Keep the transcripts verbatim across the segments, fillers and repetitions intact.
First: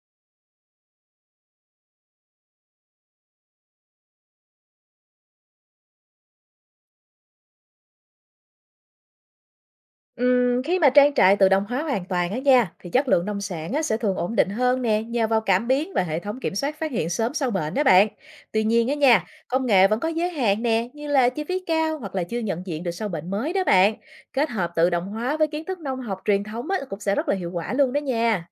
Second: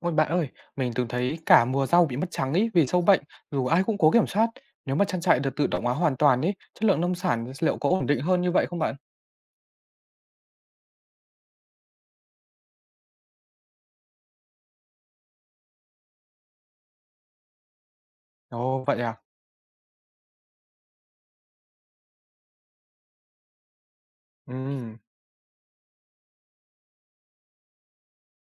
Ôi, bạn ơi, mình từng thấy cả mùa rau bị mất trắng ấy vì sâu bệnh, dù ai cũng cố kiểm soát. Nếu mà trang trại được tự động hóa hoàn toàn ấy, chất lượng nông sản liệu có ổn định hơn như vậy không bạn? Ừm, khi mà trang trại tự động hóa hoàn toàn á nha, thì chất lượng nông sản á, sẽ thường ổn định hơn nè, nhờ vào cảm biến và hệ thống kiểm soát phát hiện sớm sâu bệnh đó bạn. Tuy Ồ, nhiên á vậy à? nha, công nghệ vẫn có giới hạn nè, như là chi phí cao hoặc là chưa nhận diện được sâu bệnh mới đó bạn. Kết hợp tự Ừ, động hóa với kiến thức nông học truyền thống á, cũng sẽ rất là hiệu quả luôn đó nha.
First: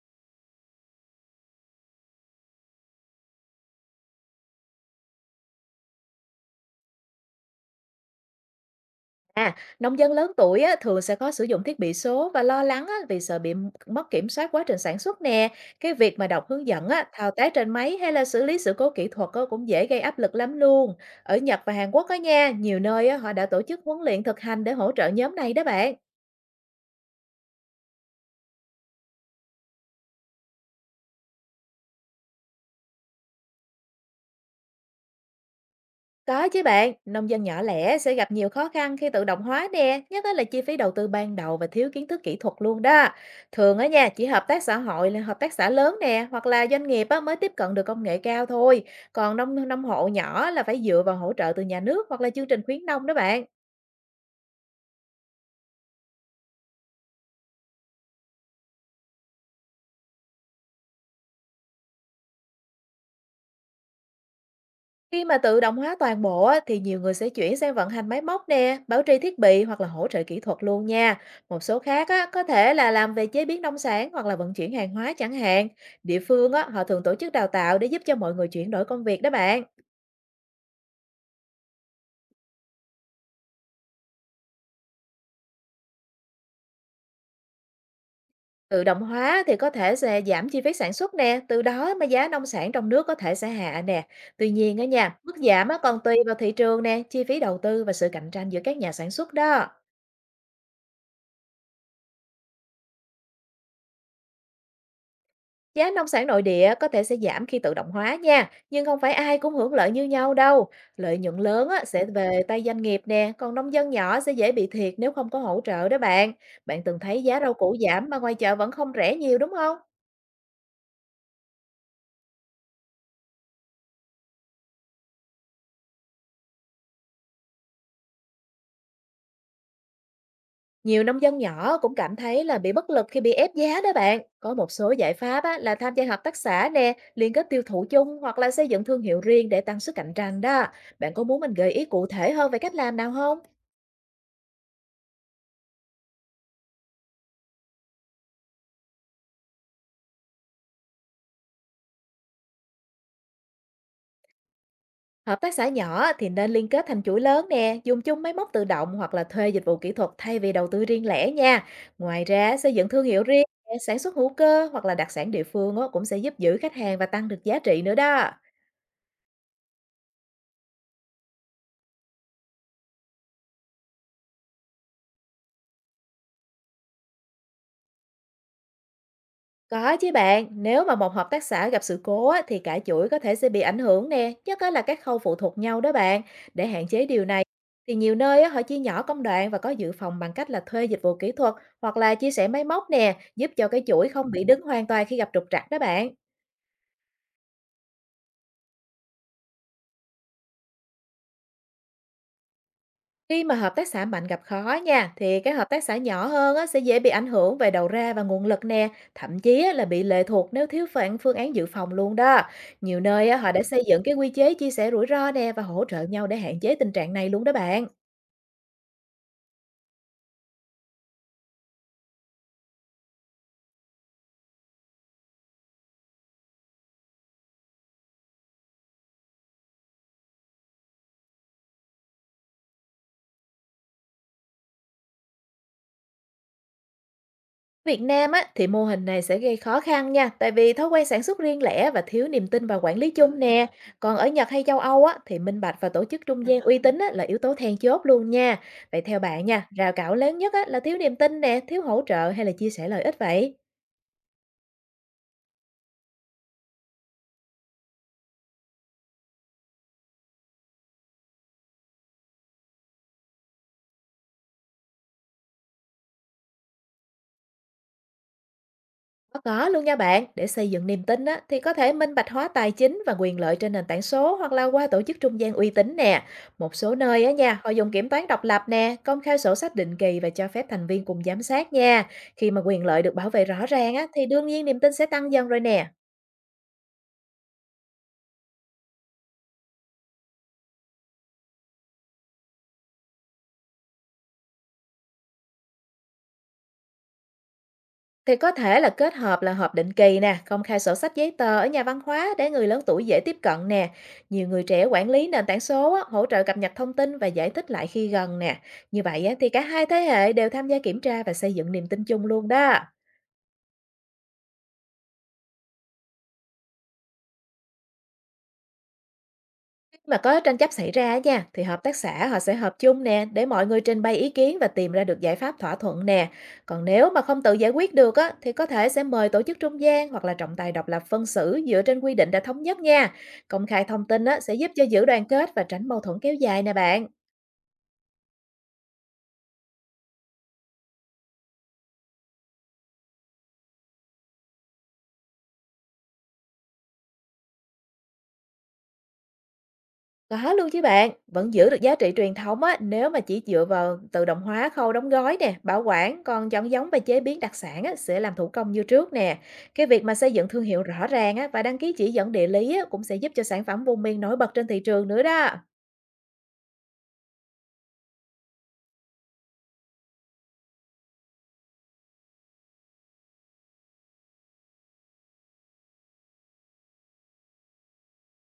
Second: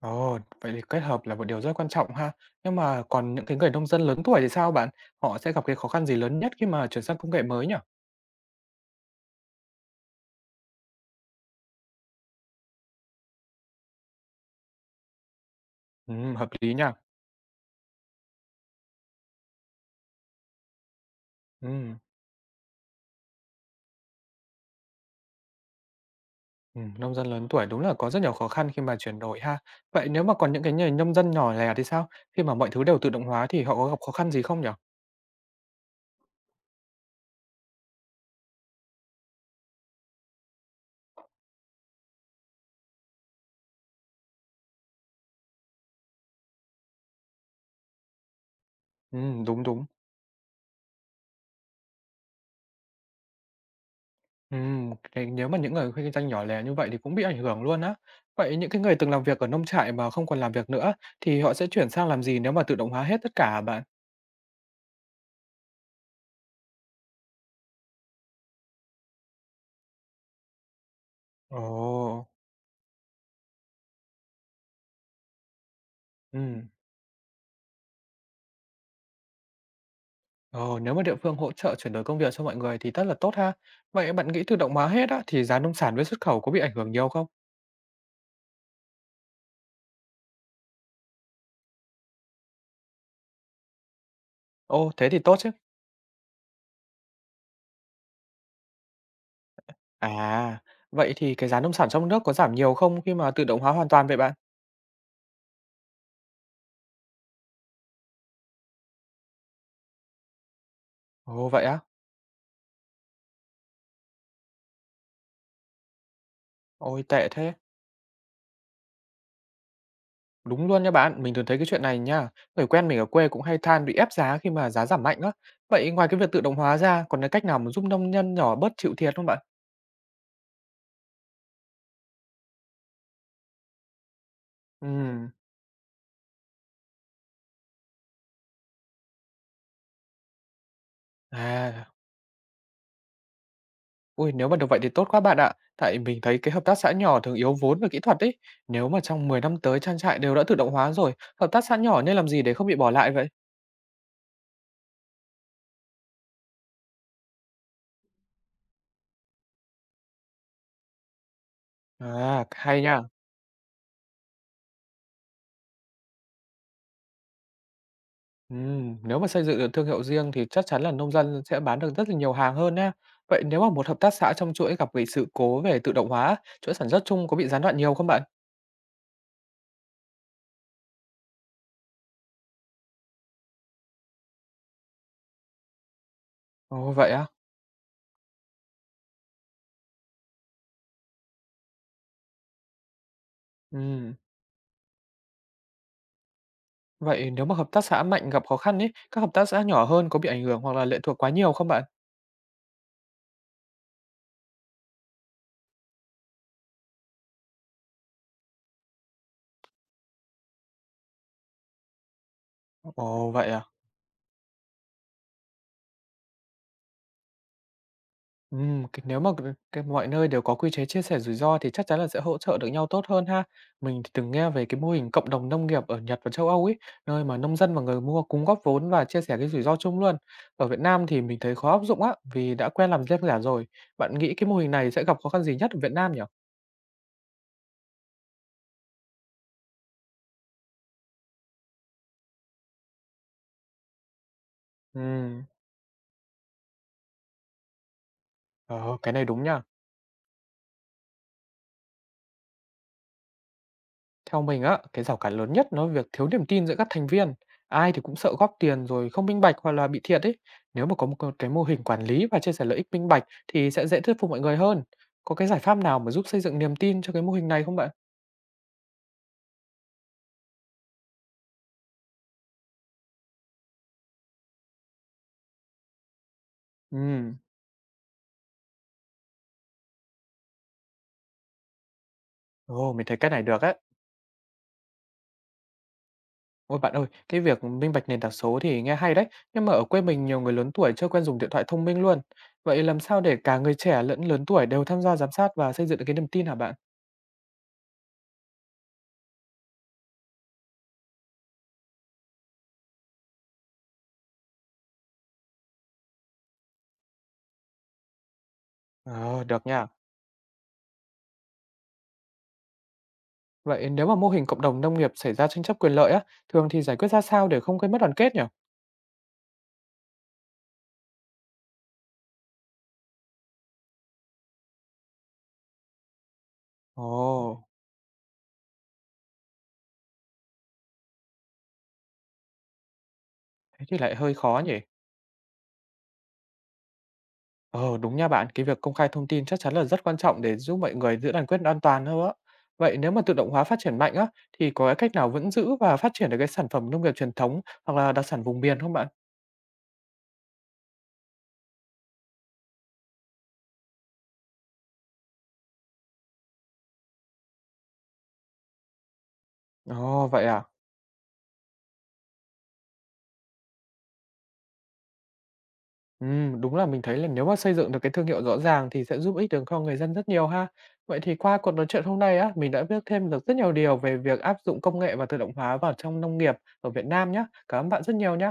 ồ, vậy thì kết hợp là một điều rất quan trọng ha. Nhưng mà còn những cái người nông dân lớn tuổi thì sao bạn? Họ sẽ gặp cái khó khăn gì lớn nhất khi mà chuyển sang công nghệ mới nhỉ? À, nông dân lớn tuổi á, thường sẽ có sử dụng thiết bị số và lo lắng á, vì sợ bị m- mất kiểm soát quá trình sản xuất nè. Cái việc mà Ừm, đọc hợp hướng lý dẫn nha. á, thao tác trên máy hay là xử lý sự cố kỹ thuật á, cũng dễ gây áp lực lắm luôn. Ở Nhật và Hàn Ừm, Quốc á nha, nhiều nơi á, họ đã tổ chức huấn luyện thực hành để hỗ trợ nhóm này đó bạn. ừm, nông dân lớn tuổi đúng là có rất nhiều khó khăn khi mà chuyển đổi ha. Vậy nếu mà còn những cái người nông dân nhỏ lẻ thì sao? Khi mà mọi thứ đều tự động hóa thì họ có gặp khó khăn gì không nhỉ? Có chứ bạn, nông dân nhỏ lẻ sẽ gặp nhiều khó khăn khi tự động hóa nè, nhất á là chi phí đầu tư ban đầu và thiếu kiến thức kỹ thuật luôn đó. Thường ở nhà chỉ hợp tác xã hội là hợp tác xã lớn nè, hoặc là doanh nghiệp á, mới tiếp cận được công nghệ cao thôi. Còn Ừm, đúng nông nông đúng. hộ nhỏ là phải dựa vào hỗ trợ từ nhà nước hoặc là chương trình khuyến nông đó bạn. Ừm, cái nếu mà những người kinh doanh nhỏ lẻ như vậy thì cũng bị ảnh hưởng luôn á. Vậy những cái người từng làm việc ở nông trại mà không còn làm việc nữa thì họ sẽ chuyển sang làm gì nếu mà tự động hóa hết tất cả hả bạn? Khi mà tự động hóa toàn bộ á, thì nhiều người sẽ chuyển sang vận hành máy móc nè, bảo trì thiết bị hoặc là hỗ trợ kỹ thuật luôn nha. Ồ, Một số khác á, có thể là làm về chế biến nông sản hoặc là vận chuyển hàng hóa chẳng hạn. Địa phương á, ừm, họ thường tổ chức đào tạo để giúp cho mọi người chuyển đổi công việc đó bạn. ồ, nếu mà địa phương hỗ trợ chuyển đổi công việc cho mọi người thì rất là tốt ha. Vậy bạn nghĩ tự động hóa hết á thì giá nông sản với xuất khẩu có bị ảnh hưởng nhiều không? Tự động hóa thì có thể sẽ giảm chi phí sản xuất nè, từ đó mà giá nông sản trong nước có thể sẽ hạ nè. Tuy nhiên á Ồ, thế nha, thì mức tốt chứ. giảm á, còn tùy vào thị trường nè, chi phí đầu tư và sự cạnh tranh giữa các nhà sản xuất đó. À, vậy thì cái giá nông sản trong nước có giảm nhiều không khi mà tự động hóa hoàn toàn vậy bạn? Giá nông sản nội địa có thể sẽ giảm khi tự động hóa nha, nhưng không phải ai cũng hưởng lợi như nhau đâu. Lợi nhuận Ồ, vậy lớn á? á, sẽ về tay doanh nghiệp nè, còn nông dân nhỏ sẽ dễ bị thiệt nếu không có hỗ trợ đó bạn. Bạn từng Ôi, thấy tệ giá thế. rau củ giảm mà ngoài chợ vẫn không rẻ nhiều đúng không? Đúng luôn nha bạn, mình thường thấy cái chuyện này nha. Người quen mình ở quê cũng hay than bị ép giá khi mà giá giảm mạnh á. Vậy ngoài cái việc tự động hóa ra, còn cái cách nào mà giúp nông nhân nhỏ bớt chịu thiệt không bạn? Nhiều nông dân nhỏ cũng cảm thấy là bị bất lực khi bị ép giá đó bạn. Có một số giải Ừm, pháp á, là tham gia hợp tác xã nè, liên kết tiêu thụ chung hoặc là xây dựng thương hiệu riêng để tăng sức cạnh tranh đó. Bạn có muốn mình gợi ý à, cụ thể hơn về cách làm nào không? ui, nếu mà được vậy thì tốt quá bạn ạ. Tại mình thấy cái hợp tác xã nhỏ thường yếu vốn và kỹ thuật ấy. Nếu mà trong mười năm tới trang trại đều đã tự động hóa rồi, hợp tác xã nhỏ nên làm gì để không bị bỏ lại vậy? Hợp tác xã nhỏ thì nên liên kết thành chuỗi lớn nè, dùng chung máy móc tự động hoặc là thuê dịch vụ kỹ thuật thay vì đầu tư riêng lẻ nha. Ngoài À, ra, xây hay dựng nha. thương hiệu riêng, sản xuất hữu cơ hoặc là đặc sản địa phương á, cũng sẽ giúp giữ khách hàng và tăng được giá trị nữa đó. Ừm, nếu mà xây dựng được thương hiệu riêng thì chắc chắn là nông dân sẽ bán được rất là nhiều hàng hơn nhá. Vậy nếu mà một hợp tác xã trong chuỗi gặp cái sự cố về tự động hóa, chuỗi sản xuất chung có bị gián đoạn nhiều không bạn? Có chứ bạn, nếu mà một hợp tác xã gặp sự cố á, thì cả chuỗi có thể sẽ bị ảnh hưởng nè, nhất á là các khâu phụ thuộc nhau đó bạn. Để hạn Ồ, chế vậy điều à? này, thì nhiều nơi á, họ chia nhỏ công đoạn và có dự phòng bằng cách là thuê dịch vụ kỹ thuật hoặc là chia sẻ máy móc nè, giúp cho cái chuỗi Ừm, không bị đứng hoàn toàn khi gặp trục trặc đó bạn. vậy nếu mà hợp tác xã mạnh gặp khó khăn ấy, các hợp tác xã nhỏ hơn có bị ảnh hưởng hoặc là lệ thuộc quá nhiều không bạn? Khi mà hợp tác xã mạnh gặp khó nha, thì các hợp tác xã nhỏ hơn á, sẽ dễ bị ảnh hưởng về đầu ra và nguồn lực nè, thậm chí á, là bị lệ thuộc nếu thiếu phản phương án dự phòng luôn đó. Nhiều nơi Ồ, á, vậy họ đã à? xây dựng cái quy chế chia sẻ rủi ro nè và hỗ trợ nhau để hạn chế tình trạng này luôn đó bạn. Ừm, cái nếu mà c cái mọi nơi đều có quy chế chia sẻ rủi ro thì chắc chắn là sẽ hỗ trợ được nhau tốt hơn ha. Mình thì từng nghe về cái mô hình cộng đồng nông nghiệp ở Nhật và châu Âu ấy, nơi mà nông dân và người mua cùng góp vốn và chia sẻ cái rủi ro chung luôn. Ở Việt Nam thì mình thấy khó áp dụng á, vì đã quen làm riêng lẻ rồi. Bạn nghĩ cái mô hình này sẽ gặp khó khăn gì nhất ở Việt Nam nhỉ? Việt Nam á, thì mô hình này sẽ gây khó khăn nha, tại vì thói quen sản xuất riêng lẻ và thiếu niềm tin vào quản lý chung nè. Còn ở Nhật hay châu Âu á, thì Ừm, minh bạch và tổ chức trung gian uy tín á, là yếu tố then chốt luôn nha. ờ, Vậy cái theo này đúng bạn nhỉ. nha, rào cản lớn nhất á, là thiếu niềm tin nè, thiếu hỗ trợ hay là chia sẻ lợi ích vậy? Theo mình á, cái rào cản lớn nhất nó là việc thiếu niềm tin giữa các thành viên. Ai thì cũng sợ góp tiền rồi không minh bạch hoặc là bị thiệt ấy. Nếu mà có một cái cái mô hình quản lý và chia sẻ lợi ích minh bạch thì sẽ dễ thuyết phục mọi người hơn. Có cái giải pháp nào mà giúp xây dựng niềm tin cho cái mô hình này không bạn? Có có luôn nha bạn, để xây dựng niềm tin á, thì có thể minh bạch hóa tài chính và quyền lợi trên nền tảng số hoặc là qua tổ chức trung gian uy tín nè. Một số nơi á Ừ, nha, họ dùng kiểm toán độc lập nè, công khai sổ sách định kỳ và cho phép thành viên cùng giám sát nha. Khi mà quyền ồ, lợi mình được thấy bảo cái này vệ được rõ á. ràng á, thì đương nhiên niềm tin sẽ tăng dần rồi nè. Ôi bạn ơi, cái việc minh bạch nền tảng số thì nghe hay đấy, nhưng mà ở quê mình nhiều người lớn tuổi chưa quen dùng điện thoại thông minh luôn. Vậy làm sao để cả người trẻ lẫn lớn tuổi đều tham gia giám sát và xây dựng được cái niềm tin hả bạn? Thì có thể là kết hợp là họp định kỳ nè, công khai sổ sách giấy tờ ở nhà văn hóa để người lớn tuổi dễ tiếp cận nè. Nhiều người trẻ quản lý nền tảng số á, hỗ trợ cập nhật thông tin và giải thích lại khi gần nè. Như vậy á, Ờ, thì cả được hai nha. thế hệ đều tham gia kiểm tra và xây dựng niềm tin chung luôn đó. Vậy nếu mà mô hình cộng đồng nông nghiệp xảy ra tranh chấp quyền lợi á, thường thì giải quyết ra sao để không gây mất đoàn kết nhỉ? Khi mà có tranh chấp xảy ra á nha, thì hợp tác xã họ sẽ họp chung nè để mọi người trình bày ý kiến và tìm ra được giải pháp thỏa thuận nè. Còn Ồ, nếu mà không tự giải quyết được á, thì có thể sẽ mời tổ chức trung gian hoặc là trọng tài độc lập phân xử dựa trên quy định đã thống nhất nha. Công khai thế thì thông lại tin hơi á, sẽ khó giúp nhỉ. cho giữ đoàn kết và tránh mâu thuẫn kéo dài nè bạn. Ờ, đúng nha bạn, cái việc công khai thông tin chắc chắn là rất quan trọng để giúp mọi người giữ đoàn kết an toàn hơn á. Vậy nếu mà tự động hóa phát triển mạnh á, thì có cái cách nào vẫn giữ và phát triển được cái sản phẩm nông nghiệp truyền thống hoặc là đặc sản vùng miền không bạn? Có luôn chứ bạn, vẫn giữ được giá trị truyền thống á, nếu mà chỉ dựa vào tự động hóa khâu đóng gói nè, bảo quản, còn chọn giống và chế biến đặc sản á, sẽ làm thủ công như trước nè. Cái việc mà Ồ, xây vậy dựng thương à? hiệu rõ ràng á, và đăng ký chỉ dẫn địa lý á, cũng sẽ giúp cho sản phẩm vùng miền nổi bật trên thị trường nữa đó. Ừm, đúng là mình thấy là nếu mà xây dựng được cái thương hiệu rõ ràng thì sẽ giúp ích được cho người dân rất nhiều ha. Vậy thì qua cuộc nói chuyện hôm nay á, mình đã biết thêm được rất nhiều điều về việc áp dụng công nghệ và tự động hóa vào trong nông nghiệp ở Việt Nam nhé. Cảm ơn bạn rất nhiều nhé.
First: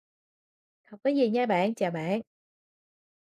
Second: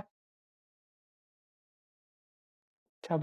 Không có gì nha bạn, chào bạn. Chào bạn.